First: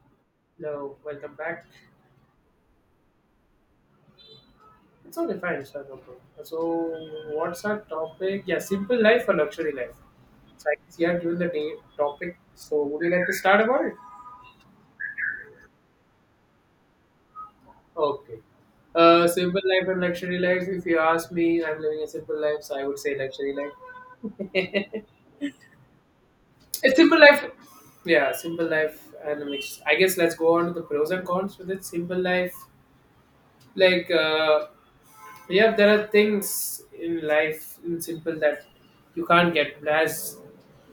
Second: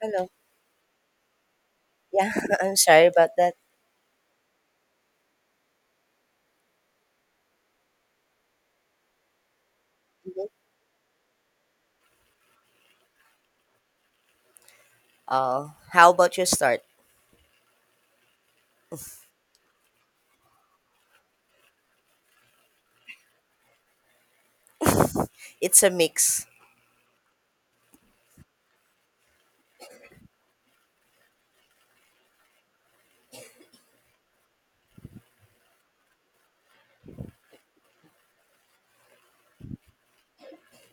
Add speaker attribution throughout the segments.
Speaker 1: Hello.
Speaker 2: Hello, welcome back.
Speaker 1: Yeah, I'm sorry about that.
Speaker 2: It's only fine, sir. No problem. So, what's our topic? Yeah, simple life or luxury life?
Speaker 1: Mhm.
Speaker 2: So, I guess you have given the day topic. So, would you like to start about it?
Speaker 1: How about you start?
Speaker 2: Okay. Simple life and luxury life. If you ask me, I'm living a simple life, so I would say luxury life.
Speaker 1: It's a mix
Speaker 2: It's simple life. Yeah, simple life and a mix. I guess let's go on to the pros and cons with it. Simple life, like uh, yeah, there are things in life in simple that you can't get. As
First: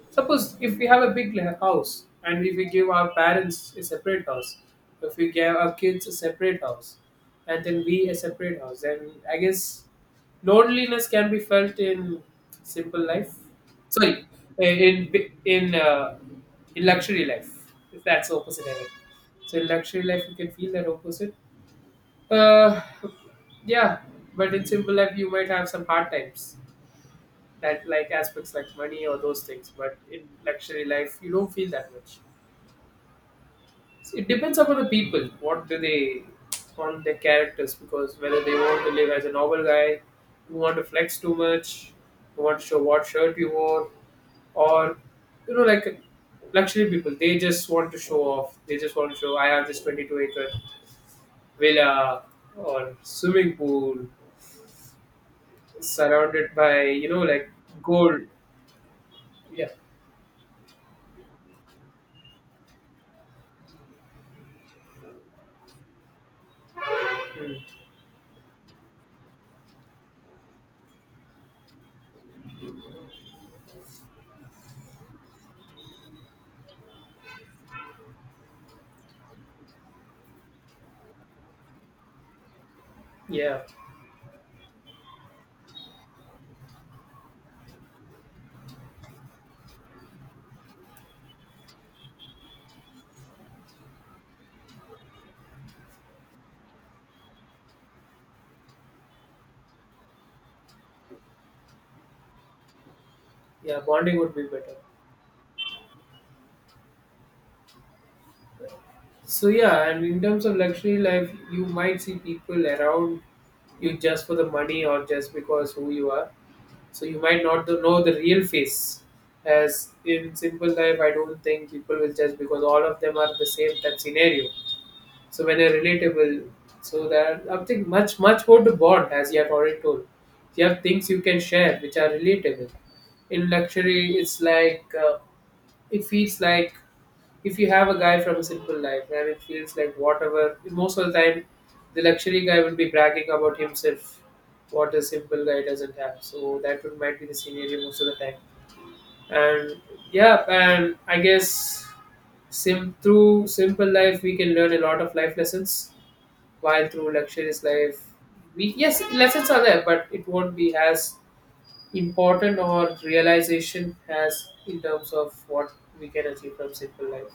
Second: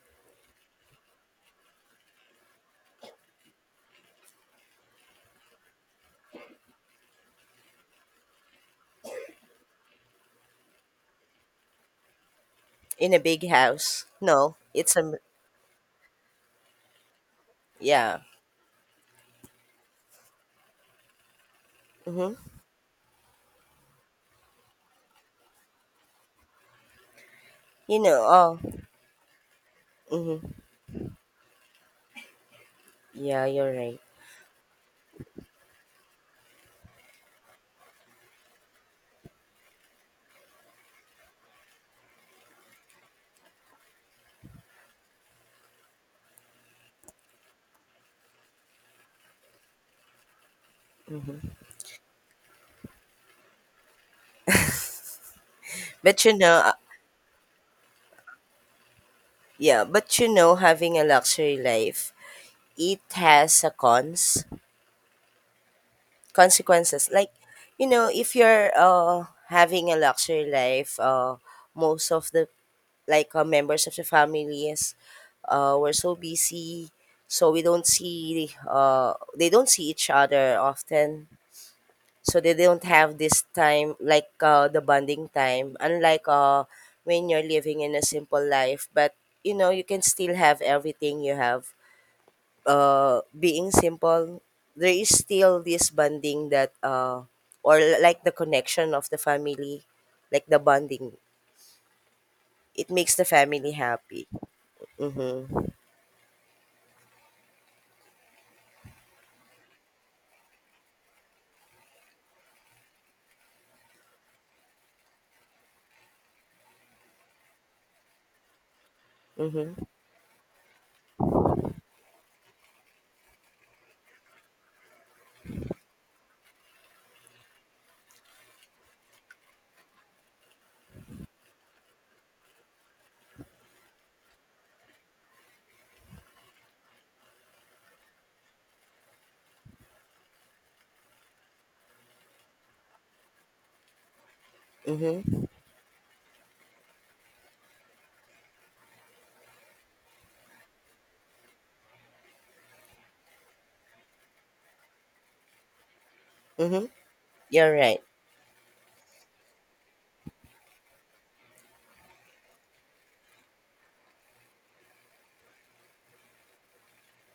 Speaker 2: suppose if we have a house, and if we give our parents a separate house, if we give our kids a separate house, and then we a separate house, then I guess loneliness can be felt in simple
Speaker 1: in a
Speaker 2: life.
Speaker 1: big house.
Speaker 2: Sorry,
Speaker 1: No,
Speaker 2: eh,
Speaker 1: it's a
Speaker 2: in in uh, in luxury life. If
Speaker 1: yeah.
Speaker 2: that's the opposite, I mean. So in luxury life, you can feel that opposite.
Speaker 1: Mm-hmm.
Speaker 2: Uh, yeah, but in simple life, you might have some hard times that
Speaker 1: You
Speaker 2: like
Speaker 1: know.
Speaker 2: aspects
Speaker 1: Oh.
Speaker 2: like money or those things, but in
Speaker 1: Mm-hmm.
Speaker 2: luxury life you don't feel that much.
Speaker 1: Yeah, you're right.
Speaker 2: So it depends upon the people, what do they want, their characters, because whether they want to live as a normal guy who want to flex too much, who want to show what shirt you wore, or you know like luxury people, they just want to show off, they just want to show I have this 22-acre villa or swimming pool
Speaker 1: But you
Speaker 2: surrounded
Speaker 1: know,
Speaker 2: by gold. Yeah.
Speaker 1: yeah, but you know, having a luxury life, it has a cons. Consequences like
Speaker 2: Mm.
Speaker 1: if you're having a luxury life, most of the members of the families we're so busy so we don't see they don't see each other often, so they don't have this
Speaker 2: yeah
Speaker 1: time like the bonding time unlike when you're living in a simple life. But you know, you can still have everything you have, being simple, there is still this bonding that, or like the connection of the family, like the bonding, it makes the family
Speaker 2: yeah, bonding
Speaker 1: happy.
Speaker 2: would be better.
Speaker 1: Mm-hmm.
Speaker 2: So yeah, and in terms of luxury life, you might see people around you just for the money or just because who you are, so you might not to know the real face.
Speaker 1: Mm-hmm.
Speaker 2: As in simple life, I don't think people will judge because all of them are the same, that scenario. So when you're relatable, so there are nothing much more to bond, as you have already told. You have things you can share which are relatable. In luxury, it's it feels like if you have a guy from a simple life, and it feels like whatever, most of the time, the luxury guy will be bragging about himself, what a simple
Speaker 1: Mm-hmm.
Speaker 2: guy doesn't have. So that would, might be the scenario most of the time. And yeah, and I guess sim through simple life we can learn a lot of life lessons.
Speaker 1: Mm-hmm.
Speaker 2: While through luxurious
Speaker 1: You're
Speaker 2: life,
Speaker 1: right.
Speaker 2: we, yes, lessons are there, but it won't be as important or realization has in terms of what we can achieve from simple life.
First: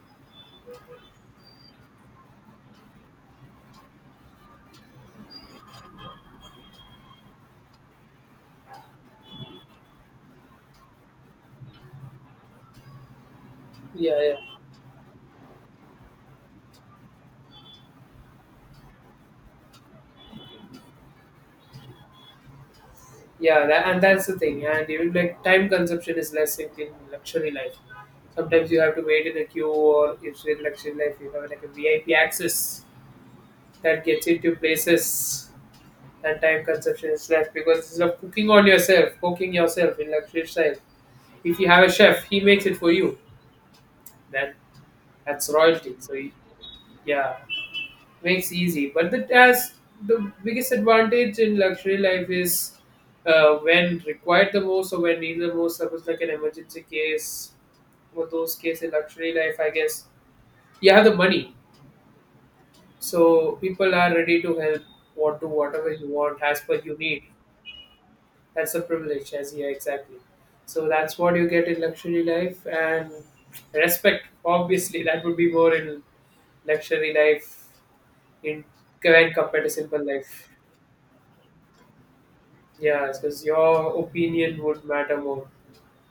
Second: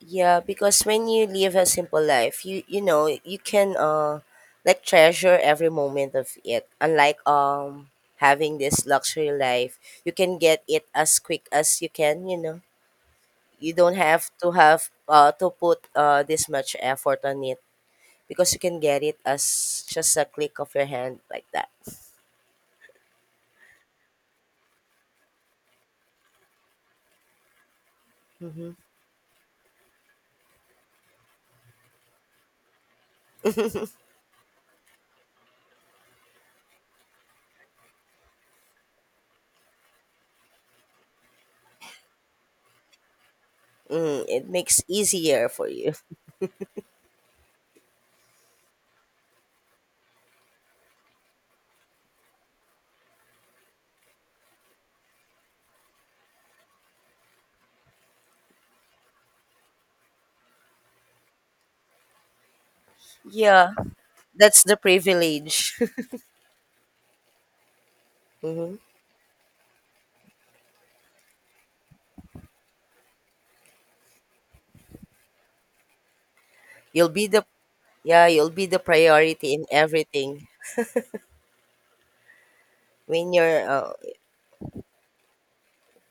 Speaker 1: Yeah, because when you live a simple life, you know you can like treasure every moment of it. Unlike having this luxury life, you can get it as quick as you can. You know. You don't
Speaker 2: Yeah, yeah,
Speaker 1: have to put this much effort on it, because you can get it as just a click of your hand like that.
Speaker 2: yeah, that, and that's the thing. And even like time consumption is less in luxury life. Sometimes
Speaker 1: Mm-hmm.
Speaker 2: you have to wait in a queue, or if in luxury life you have like a VIP access that gets into places, and time consumption is less because it's of cooking on yourself, cooking yourself in luxury style. If you have a chef, he makes it for you.
Speaker 1: Mm, it
Speaker 2: Then
Speaker 1: makes easier
Speaker 2: that's
Speaker 1: for you.
Speaker 2: royalty. So yeah, makes easy. But the task, the biggest advantage in luxury life is, when required the most or when needed the most. Suppose like an emergency case or those cases in luxury life, I guess you have the money, so
Speaker 1: Yeah,
Speaker 2: people are ready to
Speaker 1: that's the
Speaker 2: help or do
Speaker 1: privilege.
Speaker 2: whatever you want as per you need. That's
Speaker 1: hmm
Speaker 2: a privilege, as, yeah, exactly. So that's what you get in luxury life, and respect. Obviously, that would be more in
Speaker 1: You'll
Speaker 2: luxury
Speaker 1: be the
Speaker 2: life
Speaker 1: yeah, you'll
Speaker 2: in
Speaker 1: be the
Speaker 2: when
Speaker 1: priority
Speaker 2: compared
Speaker 1: in
Speaker 2: to simple
Speaker 1: everything
Speaker 2: life. Yeah,
Speaker 1: when
Speaker 2: because
Speaker 1: you're
Speaker 2: your opinion would matter more.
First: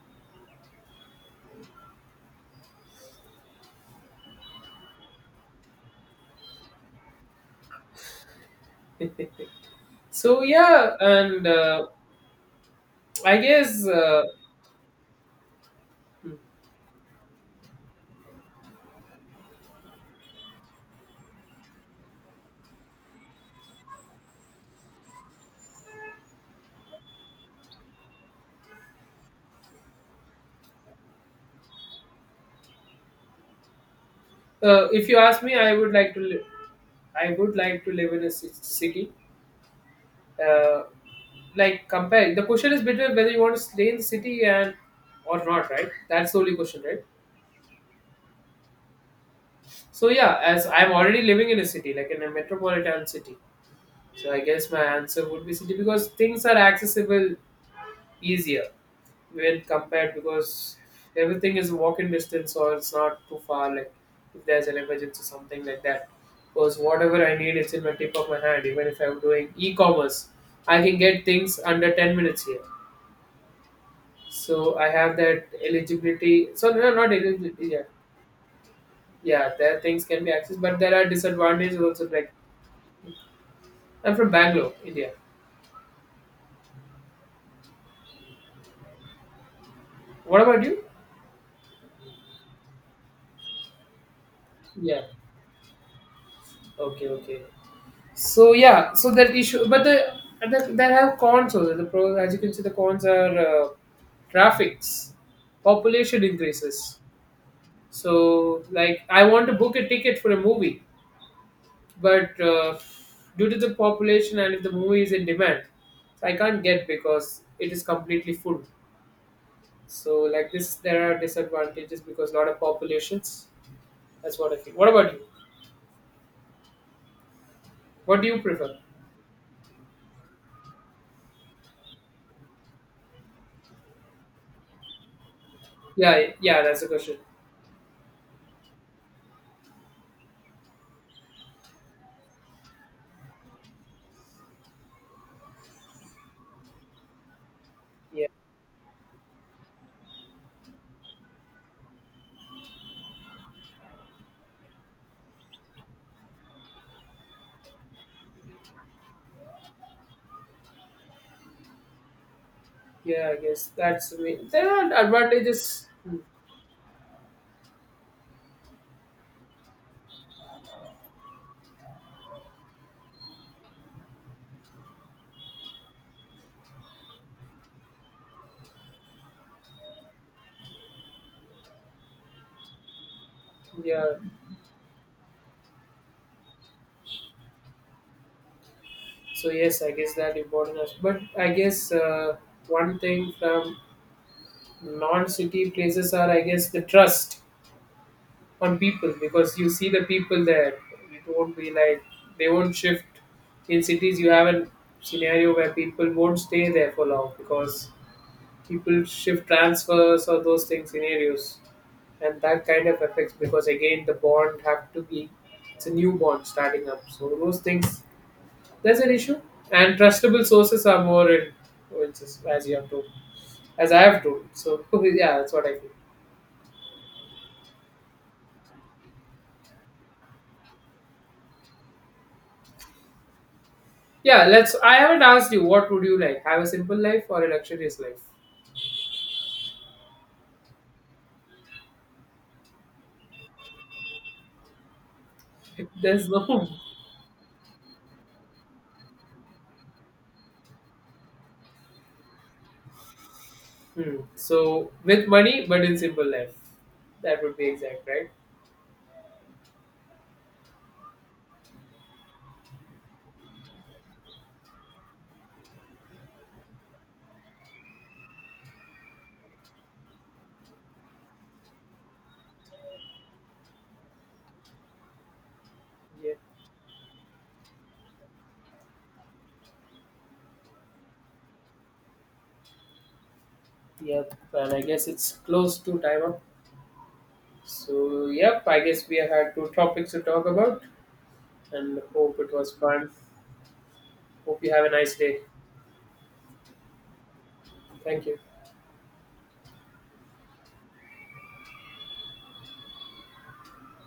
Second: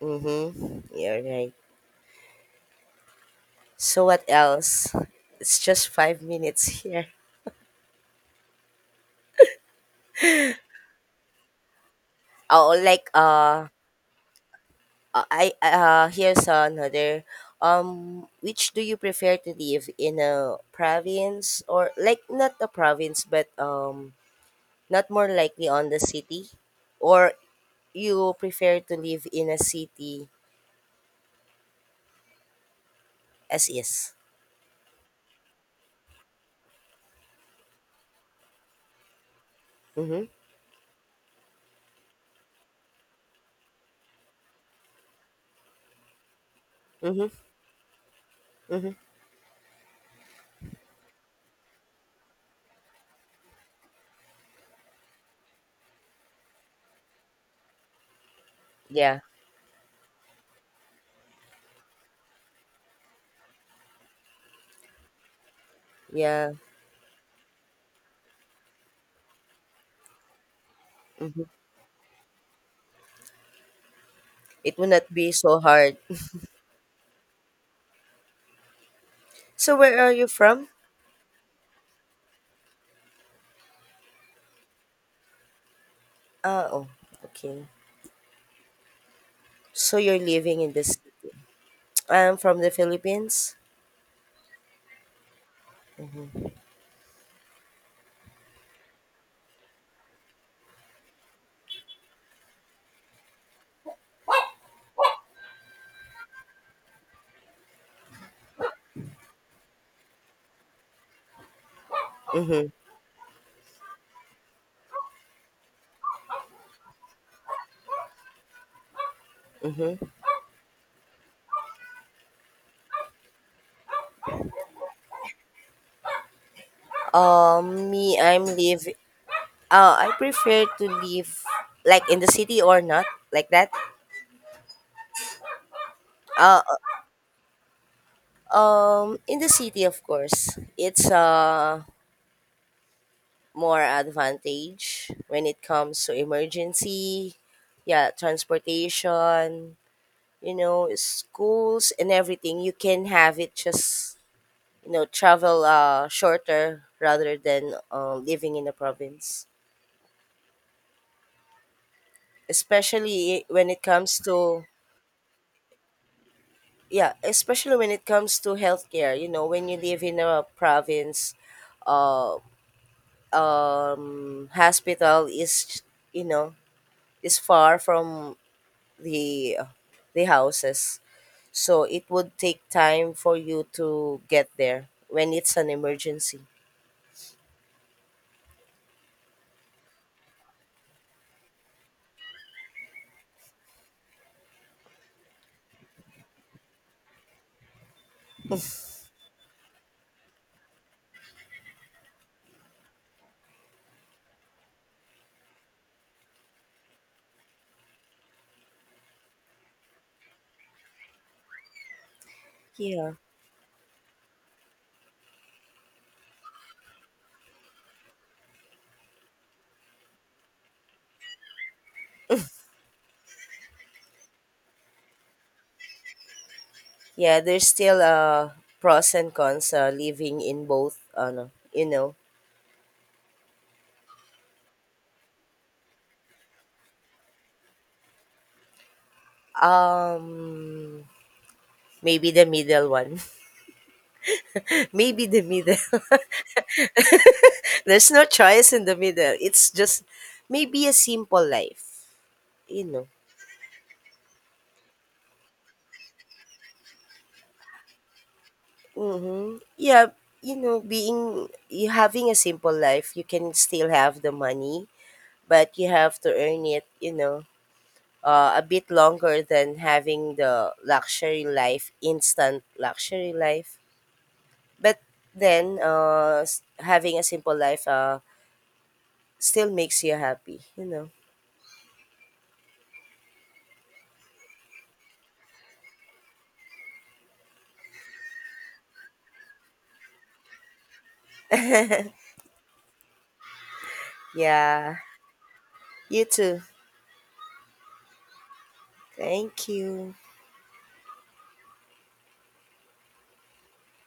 Speaker 1: mm-hmm. You're right. So what else? It's just 5 minutes here.
Speaker 2: So yeah, and
Speaker 1: Oh, like
Speaker 2: I guess
Speaker 1: I Here's another. Which do you prefer, to live in a province, or like not a province, but not more likely on the city, or you prefer to live in a city as is?
Speaker 2: if you ask me, I would like to. I would like to live in a city.
Speaker 1: Mm-hmm.
Speaker 2: Uh, like comparing, the question is between whether you want to stay in the city and or not, right? That's the only question, right?
Speaker 1: Mm-hmm. Mm-hmm.
Speaker 2: So yeah, as I'm already living in a city, like in a metropolitan city, so I guess my answer would be city because things are accessible easier
Speaker 1: Yeah.
Speaker 2: when compared, because everything is walking distance or it's not too far, like if there's an emergency something like that,
Speaker 1: Yeah.
Speaker 2: because whatever I need, it's in my tip of my hand. Even if I'm doing e-commerce, I can get
Speaker 1: Mm-hmm.
Speaker 2: things under 10 minutes here. So
Speaker 1: It will
Speaker 2: I
Speaker 1: not
Speaker 2: have
Speaker 1: be
Speaker 2: that
Speaker 1: so hard.
Speaker 2: eligibility. So no, no, not eligibility, yeah. Yeah,
Speaker 1: So
Speaker 2: there
Speaker 1: where
Speaker 2: things
Speaker 1: are
Speaker 2: can
Speaker 1: you
Speaker 2: be accessed,
Speaker 1: from?
Speaker 2: but there are disadvantages also, like I'm from Bangalore, India.
Speaker 1: Oh, okay. So you're
Speaker 2: What
Speaker 1: living
Speaker 2: about
Speaker 1: in
Speaker 2: you?
Speaker 1: the city. I'm from the Philippines.
Speaker 2: Yeah, okay, okay. So yeah, so that issue, but the there have cons also. The pros, as you can see, the cons are, traffics, population increases. So like, I want to book a ticket for a movie, but
Speaker 1: Mm-hmm.
Speaker 2: due to the population and if the movie is in demand, I can't get because it is completely full. So like this, there are disadvantages because a lot of populations. That's what I think. What about you?
Speaker 1: Me,
Speaker 2: What do you
Speaker 1: I'm
Speaker 2: prefer?
Speaker 1: live. I prefer to live like in the city or not like that.
Speaker 2: Yeah, yeah,
Speaker 1: Uh,
Speaker 2: that's the question.
Speaker 1: in the city, of course, it's more advantage when it comes to emergency, yeah,
Speaker 2: Yeah.
Speaker 1: transportation, you know, schools and everything. You can have it just you know travel shorter rather than living in the province,
Speaker 2: Yeah, I
Speaker 1: especially when
Speaker 2: guess
Speaker 1: it
Speaker 2: that's
Speaker 1: comes
Speaker 2: me,
Speaker 1: to
Speaker 2: there are advantages.
Speaker 1: yeah, especially when it comes to healthcare. You know, when you live in a province, uh hospital is, you know, is far from the the houses, so it would take time for you
Speaker 2: Yeah.
Speaker 1: to get there when it's an emergency.
Speaker 2: So yes, I guess that important. But I guess, one thing from non-city places are, I guess, the trust on people, because you see the people there. It won't be like they won't shift. In cities, you have a scenario where people won't stay there for long because people shift transfers or those things scenarios, and that kind of
Speaker 1: Yeah,
Speaker 2: affects because again the bond have to be, it's a new bond starting up, so those things, that's an issue. And trustable sources are more in influences, as you have told, as I have told. So yeah, that's what I feel.
Speaker 1: yeah, there's still pros and cons living in both ano, you know.
Speaker 2: Yeah, let's, I haven't asked you, what would you like, have a simple life or a luxurious life?
Speaker 1: um Maybe the middle one. Maybe the middle.
Speaker 2: There's no.
Speaker 1: There's no choice in the middle. It's just maybe a simple life, you know.
Speaker 2: Hmm. So with money but in simple life, that would be exact, right?
Speaker 1: Mm-hmm. Yeah, you know, being you having a simple life, you can still have the money, but you have to earn it, you know, a bit longer than having the luxury life, instant luxury life. But then,
Speaker 2: Yeah.
Speaker 1: having a simple life, still makes you happy, you know.
Speaker 2: Yep, and I guess it's close to time up. So, yep, I guess we had two topics to talk about and hope it was fun. Hope you have a
Speaker 1: Yeah,
Speaker 2: nice day.
Speaker 1: you too.
Speaker 2: Thank you.
Speaker 1: Thank you.